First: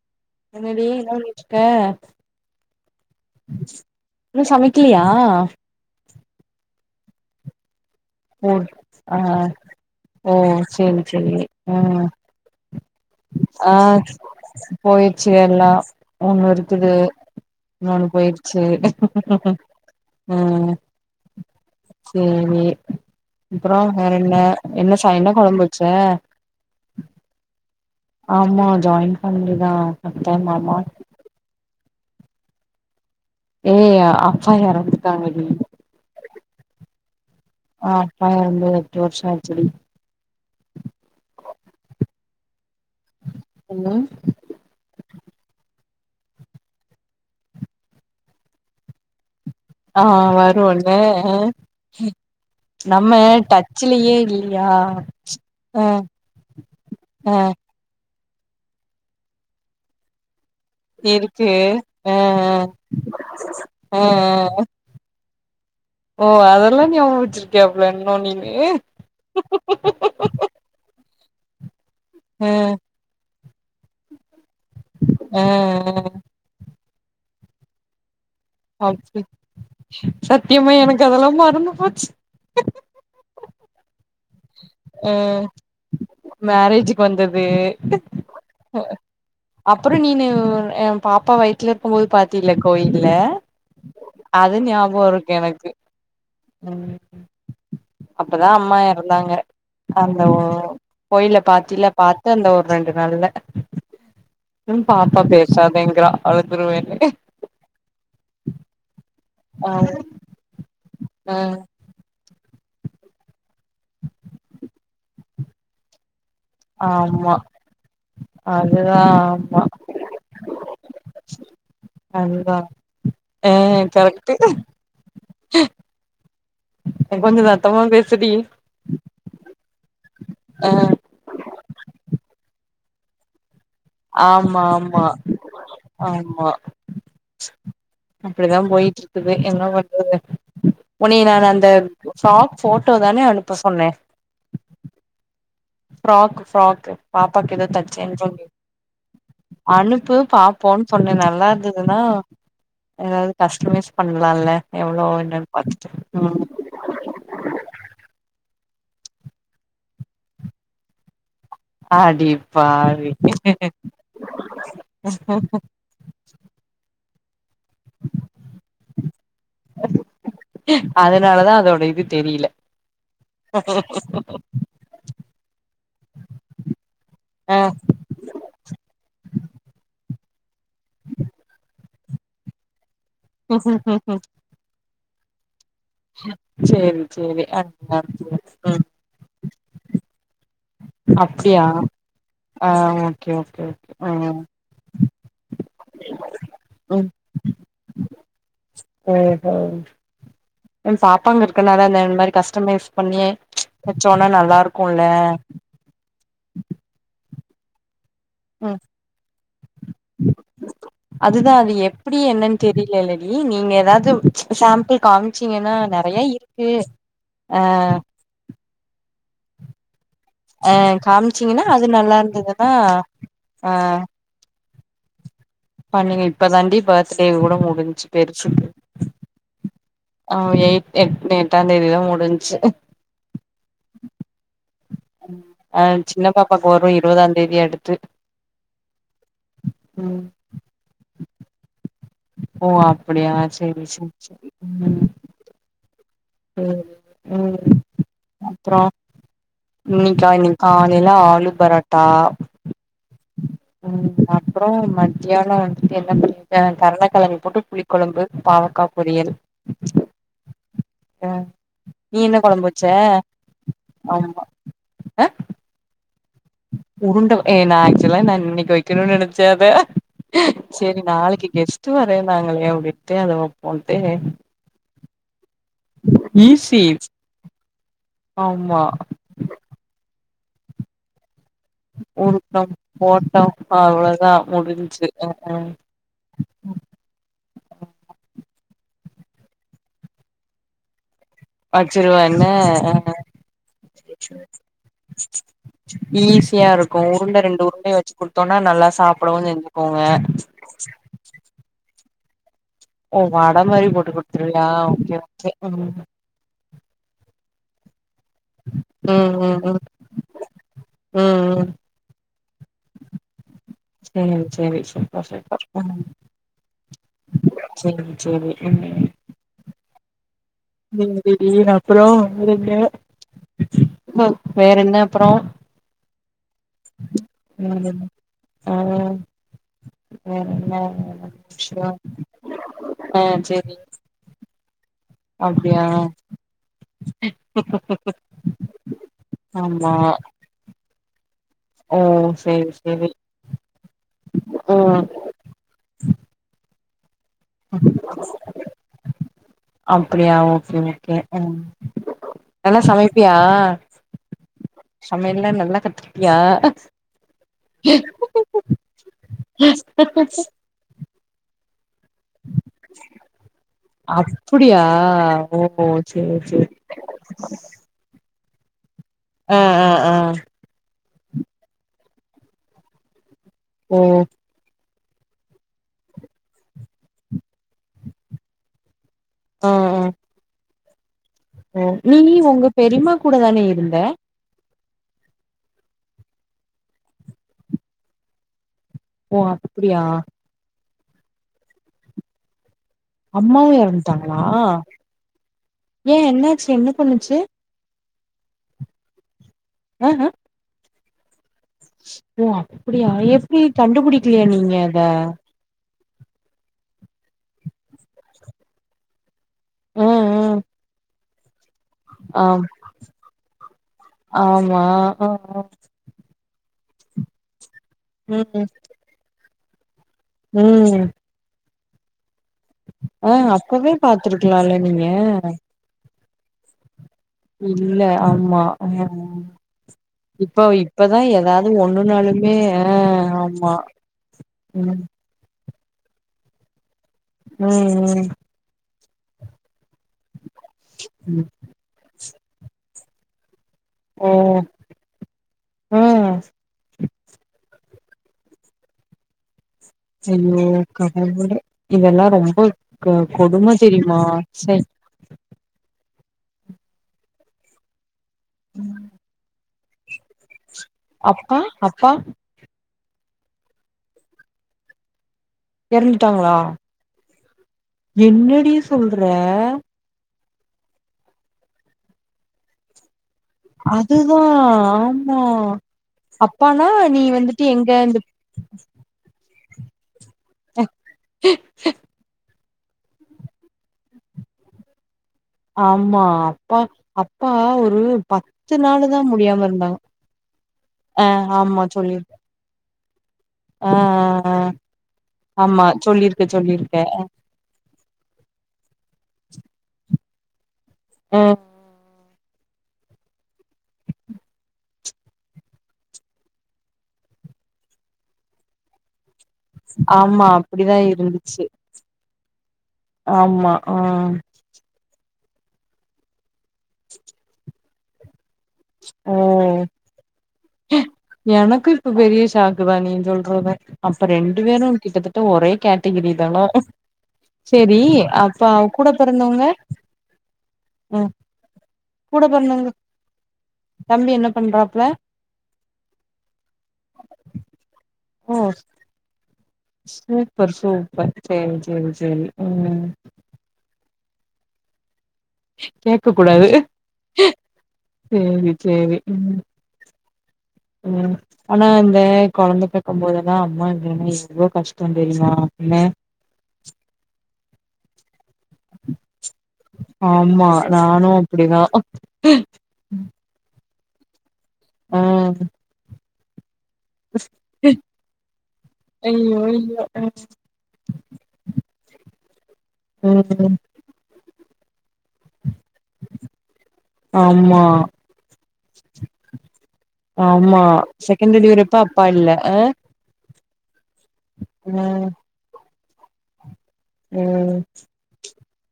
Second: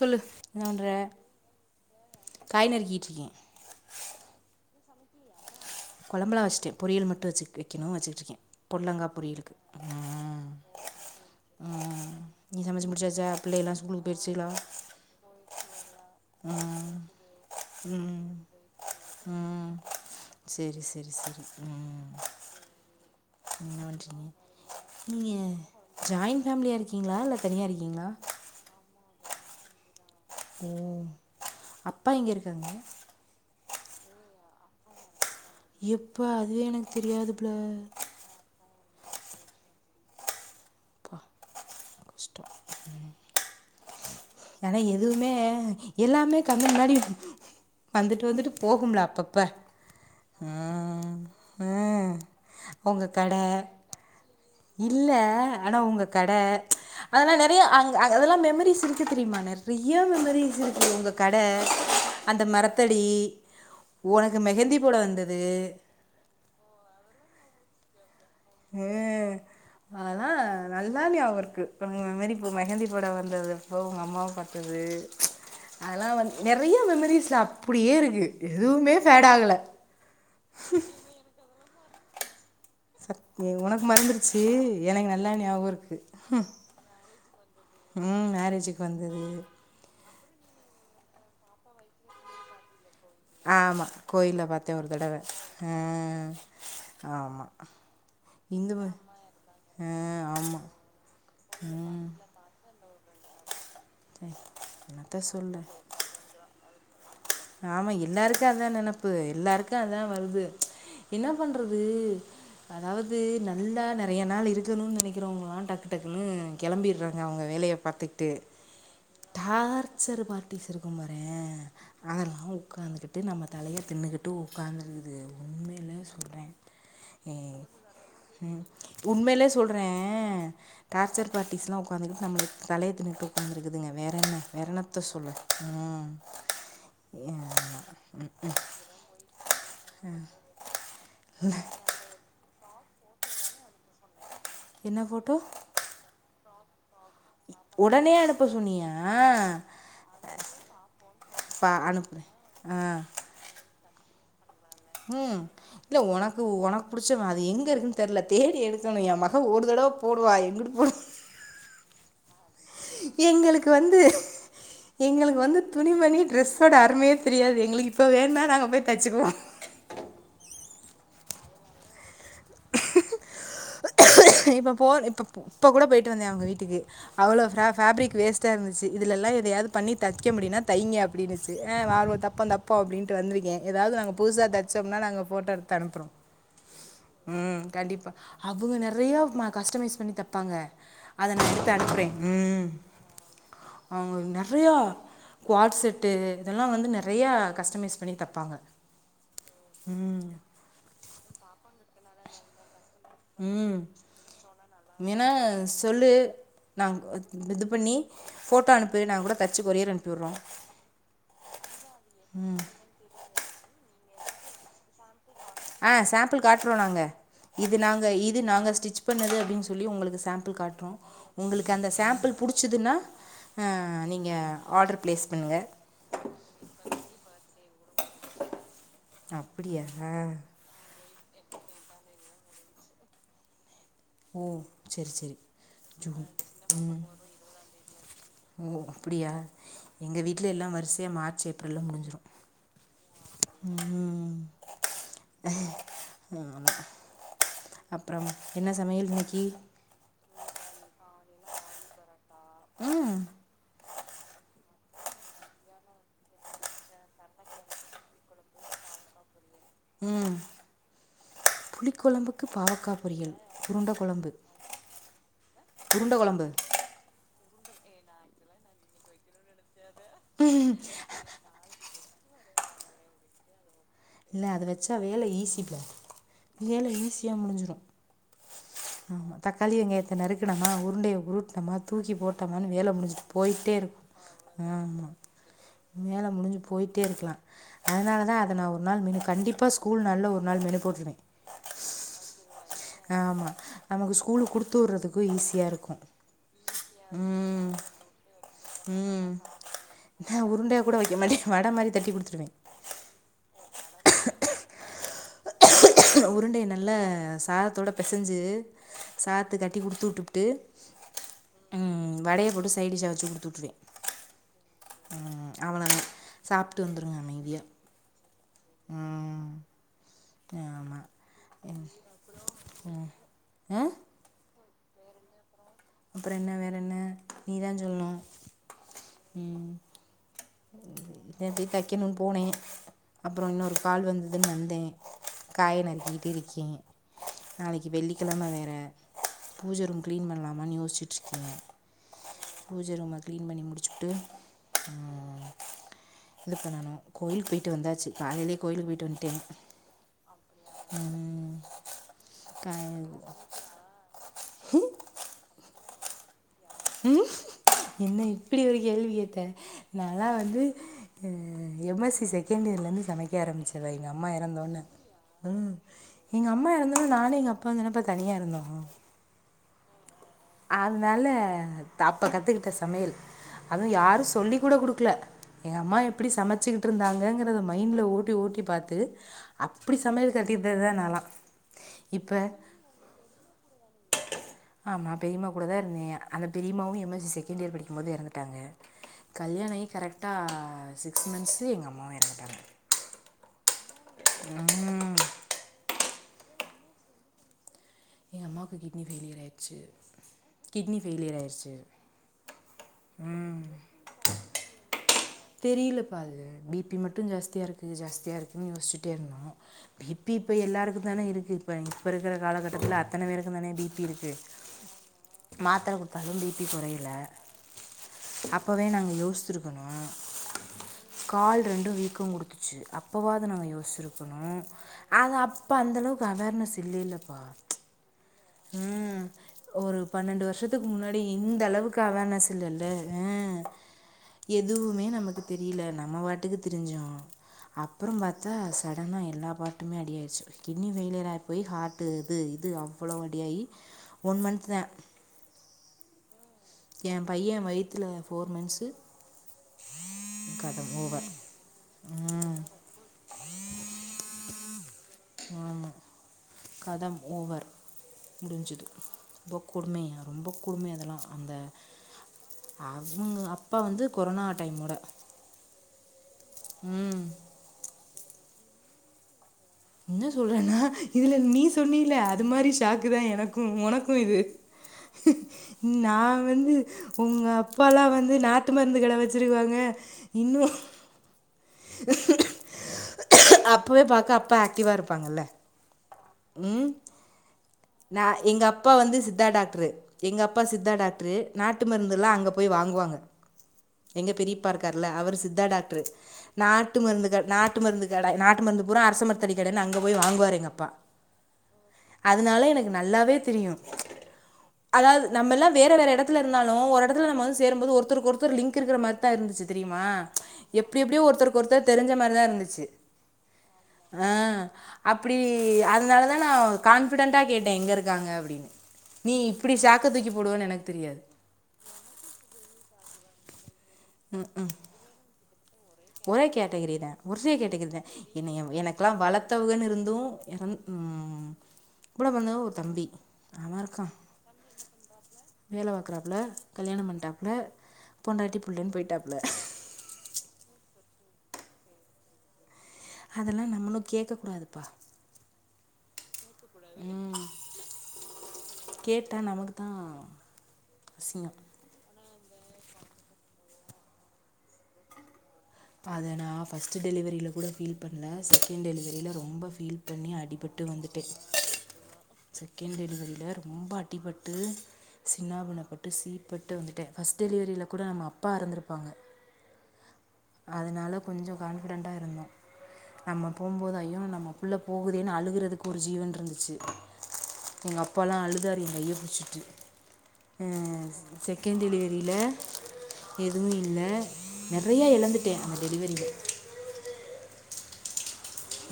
சொல்லு என்னடி என்ன பண்ணிட்டிருக்க காய் நறுக்கிட்டிருக்கே இன்னு சமைக்கிலியா கொழம்பெல்லா வெஸ்ட்டே பொரியல் மட்டு வெச்சு வெக்கிணோ வெச்சிட் க ஓ பொட்லங்கா ஆ பொரியலுக்கு ஆ ஓ சேரி சேரி ஆ ம் நீ சமச்சி முடிச்சாச்சா ஆ பிள்ளைகள்லா ஸ்கூலுக்கு போயிடுச்சிகளா போயிடுச்சு எல்லா ஒண்ணு ம் இருக்குது ம் இன்னொன்னு ம் போயிடுச்சு ம் செரி செரி செரி ம் தேனீர் அப்றோ என்ன வேற பண்ணுறீங்க என்ன என்ன சாய்னா என்ன நீங்கள் கொழம்பு வெச்ச ஜாயின்ட் ஃபேமிலியாக இருக்கீங்களா இல்லை தனியாக இருக்கீங்களா ஆமா ஜாயின் ஃபேமிலி தா ஓ அப்பா எங்க இருக்காங்க ஏய் அப்பா எறந்துடாங்கடி எப்ப அதுவே எனக்கு தெரியாது பிள்ள ஆ அப்பா எறந்து எட்டு வருஷோ ஆயிட்சி டி பா கஷ்டோ ம் என்னா ஏனா எதுவுமே எல்லாமே கன்ணு முன்னாடி வந்துட்டு வந்துட்டு போகும்லா அப்பப்ப ஆ ஆ ம் உங்க கட டச்சிலையே இல்லையா இல்ல ஆனா உங்க கட அதெல்லா அ நெறைய அங் அதெல்லா மெமரிஸ் இருக்கு தெரியுமா நெறைய மெமரிஸ் இருக் உங்க கட இருக்கு ஆ அந்த மரத்தடி ஆ ஆ உனக்கு மெகந்தி போட வந்தது ஓ அதெல்லா ஞாபோ வெச்சிருக் அ அதுலா நல்லா ஞாபகோ இருக்கு பழைய மெமரி ஆ அப்ப மெஹந்தி போட வந்தது அப்போ உங்க அம்மாவ பாத்தது ஆ ஆ அதெல்லா வந்து நெறையா மெமரிஸ்ல அப்டியே இருக்கு எதுவுமே அப்டி ஃபேடாகல சத்தியமா எனக்கு அதெல்லா மறந்து போச்சு சத்தியமா உனக்கு மறந்துரு ச்சி ஆ எனக்கு நல்லா ஞாபகோ இருக்கு ம் மேரேஜுக்கு வந்தது ம் மேரேஜுக்கு வந்தது அப்றோ நீனு எ பாப்பா வய்த்துல இருக்கும்போது பாத்தில கோயில்ல ஆமா கோயில்ல அது பாத்தே ஒரு ஞாபகோ தடவ இருக்கு எனக்கு ஆ ம் ஆமா அப்பதா இந்து அம்மா ம எறந்தாங்க ஆ அந்த ஆமா கோயில்ல பாத்தில்ல பாத்து அந்த ஒ ரெண்டு நாள்ல பாப்பா என்னத்த சொல்ல பேசாதேங்கிறா அழுதுருவேனு ஆமா எல்லாருக்கு அதா நெனப்பு ஆ எல்லாருக்கு அதா வருது என்ன ஆ பண்ற து அதாவுது நல்லா நெறைய நாளு இருக்கணு நெனைக்கிறவங்களா டக் டக்குன்னு கெளம்பிறாங்க ஆமா அவுங்க வேலைய பாத்துக்ட்டு அதுதா ஆமா டார்ச்சர் பார்ட்டிஸ் இருக்கும் பாறே அதெல்லா அதுதா உக்காந்துக்கிட்டு நம்ம ஆ தலைய தின்னுக்கிட்டு கரெக்ட்டு உக்காந்திருந்து உண்மைலே சொல்றே எ கொஞ்ச சத்தமா பேசுடி உண்மையிலே சொல்றே ஆ டார்ச்சர் பார்ட்டிஸ்லா உக்காந்துக்ட்டு நம்ளைய தலைய தின்னுட்டு உக்காந்திருக்குதுங்க வேற என்ன ஆமா வேற என்னத்த ஆமா சொல்ல ம் ஆமா ஆமா. அப்டிதா போயிட்ருக்குது என்ன பண்றது உனைய நா அந்த ஃப்ராக் போட்டோ தான அனுப்ப சொன்னே என்ன போட்டோ ஃப்ராக்கு ஃப்ராக்கு பாப்பாக்கு எதோ உடனே தச்சேன்னு அனுப்ப சொல்லி சொன்னியா அனுப்பு பாப்போன் சொன்னே நல்லா பா இருந்ததுன்னா அனுப்புகிறேன் ஆ எதாவ்து கஸ்டமைஸ் பண்லால்ல ம் இல்ல ஒனக்கு ஒனக் புடிச்ச மாரி அது எங்கிருக்குன் தெர்ல தேடி எடுக்கணு எ மக ஒரு தடவ போடுவ எங்கிட்டு போடுவா அடிப் எங்களுக்கு வந்து எங்களுக்கு வந்து துணிமணி டிரெஸ்ஸோட அருமையே தெரியாது எங்ளுக்கு இப்போ வேணுனா நாங்க போய் தச்சுக்குவோ [inaudible] அதனாலதா அதோட இது தெரியில ஹ இப்ப போ இப்ப இப்ப கூட போயிட்டு வந்தே அவுங்க வீட்டுக்கு அவ்ளோ ஆ ஃபேப் ஃபேப்ரிக் வேஸ் ட்டா இருந்துச்சி இதுல எல்லா எதையாவுது பண்ணி தைக்க முடியும்னா தைங்க அப்டின்னுச்சு அ வா [unintelligible] போ அப்டின்ட்டு வந்திருக்கே எதாவ்து நாங்க புதுசா தைச்சோம்னா நாங்க போட்டோ எடுத்து அனுப்றோ சேரி சேரி ம் அனுப்புங்க கண்டிப்பா அனுப்புங்க ம் அவுங்க நெ றையா ம கஸ்டமைஸ் பண்ணி தெப்பாங்க அத நா அப்டியா எடுத்து அனுப்றே ஆ ம் ஓகே ஓகே ஓகே ஆ அவுங்க நெறையா குவாட் செட்டு இதெல்லா வந்து நெறையா கஸ்டமைஸ் பண்ணி தெப்பாங்க ஓ ஓ ம் உ பாப்பாங்க இருக்கனால அந் அந்த மாரி கஸ்டமைஸ் பண்ணி ம் தெச்சோனா நல்லா இருக் வேணா சொல்லு நாங் இது பண்ணி போட்டோ ம் அனுப்பு நாங் கூட தெச்சு கொரியர் அனுப்பி உட்றோ ம் இல்லல்லடி நீங்க எதாவுது சாம்பிள் காம்ச்சீங்கன்னா ஆ சேம்ப்பிள் காட்றோ நாங்க இது நாங்க இது நாங்க ஸ்டிச் பண்ணது அப்டின் சொல்லி உங்களுக்கு சேம்ப்பிள் ஆ காட்றோ காமிச்சீங்கன்னா உங்களுக்கு அது அந்த நல்லா சேம்ப்பிள் இருந்ததுன்னா புடிச்சிதுன்னா அ ஆ நீங்க ஆட்ரு ப்ளேஸ் பண்ணுங்க பண்ணினே இப்ப தாண்டி பர்த்டே கூட முடிஞ்சு போய்ருச்சு அப்பிடியா ஆ எய்ட் எட் எட்டாந்தேதிதா முடின்ச்சு ஓ சரி சரி அ ஜூன் சின்ன பாப்பாக் வரு இருவதாந்தேதி அடுத்து ஓ அப்பிடியா ம் எங்க வீட்ல எல்லா வரிசையா மார்ச் ஏப்ரல்ல முடிஞ்சு ஓ அப்பிடியா செரி செரி செரி ம் ம் ஆமா ம் அப்றம் என்ன சமையல் இன்னைக்கி இன்னிக்கா இன்னிக் காலைல ஆலு பராட்டா ம் ம் ம் அப்றோ மத்தியானோ வந்துட்டு என்ன பண்ணீட்ட கருணக்கெழங்கு போட்டு புளிக்கொழம்பு பாவக்கா பொரியல் ம் ம் அ நீ என்ன புளிக்கொழம்புக்கு கொழம்பு வச்ச பாவக்கா பொரியல் உருண்ட கொழம்பு ஆமா அ உருண்ட கொழம்பு உருண்ட ஏ நா ஆக்சுலா நா இன்னிக் வெக்கணுன் நெனச்ச அத செரி நாளைக்கி கெஸ்ட்டு வர்றேனாங்களே அப்டின்ட்டு அத வெப்போன்ட்டு இல்ல அத வெச்சா வேல ஈஸி புள்ள ஈஸி வேல ஈஸியா முடிஞ்சுரு ஆமா ஆமா தக்காளி, வெங்காயத்த நறுக்கினமா உருண்டைய உருட்னமா தூக்கி உருண்ட போட்டமானு வேல முடிஞ்சுட்டு போட்டோ போய்ட்டே இருக்கு அவ்ளோதா ஆ ஆமா முடிஞ்ச்சு அ அ ம் வேல முடிஞ்சு போய்ட்டே இருக்கலா அதனால தா அத நா ஒ ரு நாள் மெனு கண்டிப்பா ஸ்கூல் நாள்ல ஒரு நாள் மெனு போட்ருவே ஆக்சுலா என்ன ஆ ஆமாம் நமக்கு ஸ்கூலுக்கு கொடுத்து விட்றதுக்கும் ஈஸியாக இருக்கும் ஈஸியா இருக்கு உருண்ட ரெண்டு ம் உருண்டய வச்சு குடுத்தோன்னா நல்லா சாப்டவு செஞ்சுக்குங்க உருண்டைய கூட வெக்க மாட்டே வட மாரி தட்டி குடுத்துருவே ஓ வட மாரி போட்டு குட்த்துருவியா ஓகே ஓகே ம் உருண்டைய நல்ல சாதத்தோட பெசஞ்சு ம் சாத்த ம் கட்டி ம் குடுத்து உட்டுப்ட்டு ம் வடைய போட்டு சைடிஷ்ஷா வெச்சு குடுத்துட்ருவே சேரி சேரி சூப்பர் சூப்பர் ம் சாப்ட்டு வந்துருவா அமைதியா சேரி சேரி ம் ஆமாம் [unintelligible] திடீர்ன் அப்றோ வேறென்ன ம் வேறென்ன அப்றோ அப்றோ என்ன வேற என்ன நீதா வேறென்ன சொல்ணு ஆ ம் வேறென்ன நேத் போய் விஷ்யோ தைக்கணுன் போனே ஆ அப்றோ இன்னோரு சேரி கால் வந்து துன் வந்தே காய அப்டியா நறுக்கீட்டு இருக்கே நாளைக்கு வெள்ளிக்கெழம வேற பூஜ ஆமா ரூம் க்ளீன் பண்லாமான் யோஸ்ச்சிட்ருக்கே ஓ சேரி சேரி க்ளீன் பண்ணி முடிச்சுப்ட்டு ம் இது பண்ணனு கோயில்க் போய்ட்டு வந்தாச்சு காலைலே கோயிலுக் போய்ட்டு வந்ட்டே அப்டியா ஓகே ஓகே நல்லா சமைப்பியா ம் சமையல்லா நல்லா கத்துக்கிட்டியா ம் என்ன இப்புடி ஒரு கேள்வி கேட்டே நா ல்லா வந்து அ எம் எஸ் சி செகண்டியர்லர்ந்து சமைக்க ஆரம்பிச்சதா எங்க அம்மா அப்டியா எறந்தவொன்னே ம் ஓ சேரி எங்க சேரி அம்மா எறந்ததும் நானு எங்க அப்பாவுந்தானப்ப தனியா இருந்தோ ஆ ஆ ஆ அதனால அப்ப கத்துக்கிட்ட சமையல் அதுவு ஓ யாரு சொல்லி கூட குடுக்கல எங்கள் அம்மா எப்புடி சமைச்சிக்கிட்டு இருந்தாங்கங்கிறத மைண்ட்ல ஓட்டி ஓட்டி பாத்து ஆ அப்புடி ஆ சமையல் கத்துக்கிட்டதுதா நால்லா ஓ நீ நீ உங்க பெரியமா கூட தானே இருந்த ஆமா பெரீயமா கூட தா இருந்தே அந்த பெரியம்மாவு எம் எஸ் சி செகண்டியர் படிக்கும்போது எறந்துட்டாங்க ஓ கல்யாணாயி அப்டியா கரெக்டா சிக்ஸ் மந்த்ஸு எங்க அம்மாவு எறங்துட்டாங்க அம்மாவு எறந்துட்டாங்களா ம். ஏ என்னாச்சு என்ன பண்ணுச்சு ஏ அம்மாக்கு கிட்னி ஃபெயிலியராயிச்சு ஹ ஹ கிட்னி ஃபெயிலியர் ஆயிறுச்சு ஓ அப்புடியா எப்டி கண்டுபிடிக்கலையா நீங்க அத தெரியலப்பா அது பி பி மட்டு ஜாஸ்தியா இருக்கு ஜாஸ்தியா இருக்குதுன்னு யோசிச்ட்டே இருந்தோ ஆ பி பி ஆ இப்ப எல்லாருக்கு தானே இருக்கு இப்ப இப்ப இருக்குற ஆம் காலகட்டத்துல அத்தன பேருக்குந்தானே பி பி இருக்கு ஆமா ஆ ஆ மாத்தர கு த்தாலோ பி பி கொறயல அப்போவே நாங்க யோசித்துருக்கணோ உம் கால் ரெண்டு வீக்கோ குடுத்துச்சு ஆ அப்பவாது நாங்க அப்பவே யோசிச்சிருக்கணோ பாத்துருக்கலால்ல நீங்க அத அப் இப்ப அந்தளவுக்கு அவேர்னஸ் இல்லீலப்பா இல்ல ஆமா ஆ ம் ஆ ஒரு பன்னெண்டு இப்போ வர்ஷத்துக்கு இப்பதா முன்னாடி இந்த ஏதாவது அளவுக்கு அவேர்னஸ் ஒண்ணுனாலுமே இல்ல ஆ இல்லவே ஆமா ம் எதுவுமே நமக்கு தெரியுல நம்ம வாட்டுக்கு திரிஞ்சோ அப்புறம் ம் பா த்தா சடனா எல்லா பார்ட்டுமே அடியாட்ச்சு கிட்னி ஃபெயிலியரா ம் போய் ஹார்ட்டு இது இது அவ் வளோவு அடியாயி ஓ ம் எ பைய வயித்துல ஃபோர் மந்த்ஸு ஐயோ கதை ஓவர் கடவுளே இதெல்லா ரொம்ப ம் க கொடும தெரியுமா ச்ச ஆமா கதம் ஓவர் முடிஞ்சுது கொடுமையா ரொம்போ கொடுமையா இர் அப்பா அப்பா அவுங்க அப்பா வந்து கொரோனா டைமோட எறந்துட்டாங்களா ம் என்னடி சொல்ற என்ன சொல்றேன்னா இதுல நீ சொன்னீல்ல அது மாதிரி ஷாக்கு தா எனக் க்கும் உனக்கு இது அதுதா ஆமா நா வந்து அப்பானா நீ உங்க வந்துட்டு எங்க அப்பால்லா இந்த வந்து நா ட்டு மருந்து கட வெச்சிருக்குவாங்க இன்னு அப்பவே பாக்க அப்பா ஆக்டிவ்வா இருப்பாங்கல்ல ஆமா அப்பா ம் அப்பா ஒரு நா எங்க பத்து அப்பா நாளு வந்து தா சித்தா முடியாம டாக்டுரு இருந்தாங்க எங்க அப்பா சித்தா ஆ டாக்டுரு ஆமா நாட்டு மருந்துலா சொல்லிருக்க அங்கப் போய் வாங்குவாங்க ஆ எங்க ஆ ஆ பெரியப்பா இருக்கார்ல அவர் சித்தா ஆமா டாக்டரு சொல்லிருக்க நாட்டு சொல்லிருக்க மருந்துக நாட் டு மருந்து கட நாட்டு மருந்து பூரா அரச மரத்தடி கட அங்க போய் வாங்குவாரு எங்கப்பா ம் அதுனால எனக்கு நல்லாவே தெரியு அதாவது நம்ம எல்லா வேற வேற எடத்துல இருந்தாலு ஒரு எடத்துல நம்மந்து சேருபோது ஒருத்தருக் ஒருத்தர் லிங்க் இருக்கிற மாரிதா இருந்துச்சு தெரியுமா ஆமா அப்படிதா எப்டி எப்பிடியோ ஒருத்தருக்கு இருந்துச்சு ஒருத்தர் தெரிஞ்ச மாரிதா இருந்துச்சு ஆமா ஆ அ அப்டி அதனாலதா நா கான்ஃபிடன்ட்டா கேட்டே எங்க இருக்காங்க அப்டின்னு ஓ நீ இப்டி ஷாக்க தூக்கி போடுவேன்னு எனக்குத் தெரியாது எனக்கு இப்ப பெரிய ஷாக்கு தா நீ சொல்றது அப்ப ம் ரெண்டு ம். பேரு கிட்டத்தட்ட ஒரே காட் டிகிரி ஒரே தானா கேட்டகரி தான் ஒரே கேட்டகரி சேரி தான் என்னை அப்ப அவ கூட எனக்கெல்லாம் பொறந்தவங்க வளர்த்தவங்கன்னு இருந்தும் அ கூடப் பொறந்தவங்க ஒரு தம்பி தம்பி என்ன பண்றாப்ல வேல பாக்குறாப்ல கல்யாணம் பண்ணிட்டாப்புல ஓ பொண்டாட்டி புள்ளன்னு போய்டாப்புல சூப்பர் சூப்பர் சேரி சேரி சேரி ம் அதெல்லா நம்மளு கேக்கக்கூடாதுப்பா கேக்கக் கூடாது சேரி சேரி கேட்டால் ம் நமக்கு தான் ம் அசிங்கம் ஆனா இந்த கொழந்த பெக்கு போதுல்லா அம்மா இலனா எவ்ளோ கஷ்டோந் தெரியுமா அப்படின அத நா ஃபஸ்டு டெலிவரில கூட ஃபீல் பண்ணல செக் ண்ட் டெலிவரில ரொம்ப ஃபீல் பண்ணி ஆமா அடிபட்டு வந்துட்டே நானு அப்படிதா செகண்ட் டெலிவரியில ரொம்ப அடிப்பட்டு ஆ சின்னா பின்னாப்பட்டு சீப்பட்டு வந்துட்டே ஃபஸ்ட் டெலிவரியில கூட நம்ம அப்பா இருந்திருப்பாங்க அய்யோ இல்ல ஆ அதனால கொஞ்சோ கான்ஃபிடென்ட்டா இருந்தோ நம்ம ம் போகுபோது ஐயோ நம்ம புள்ள போகுதேன்னு அழுகிறதுக்கு ஒரு ஜீவன் இருந்துச்சு ஆமா எங்க அப்பலா அழுதாரு எங் கையப் பிடிச்சிகிட்டு அ ஆமா டெலிவரி செகண்ட் அப்ப அப்பா டெலிவரியில இல்ல அ எதுவும் இல்ல நெறைய ம் எழந்துட்டே அந்த டெலிவரியில ம்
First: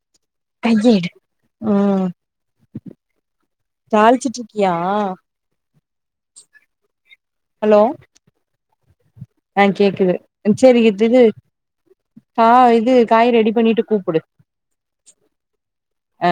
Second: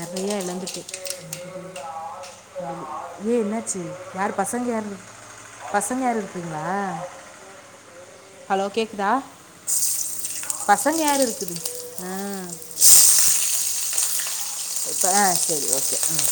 நிறையா இழந்துட்டேன் கைய எடு ம் ஏ என்னாச்சு யாரு தாளிச்சிட்டு பசங்க இருக்கியா யாரு பசங்க யாரு இருக்குங்களா ஹலோ ஹலோ கேக்குதா ஆ கேக்குது ஆ சேரி இது ஆ தா இது பாய் ரெடி பண்ணிட்டு கூப்டு ஆ சேரி ஓகே ம்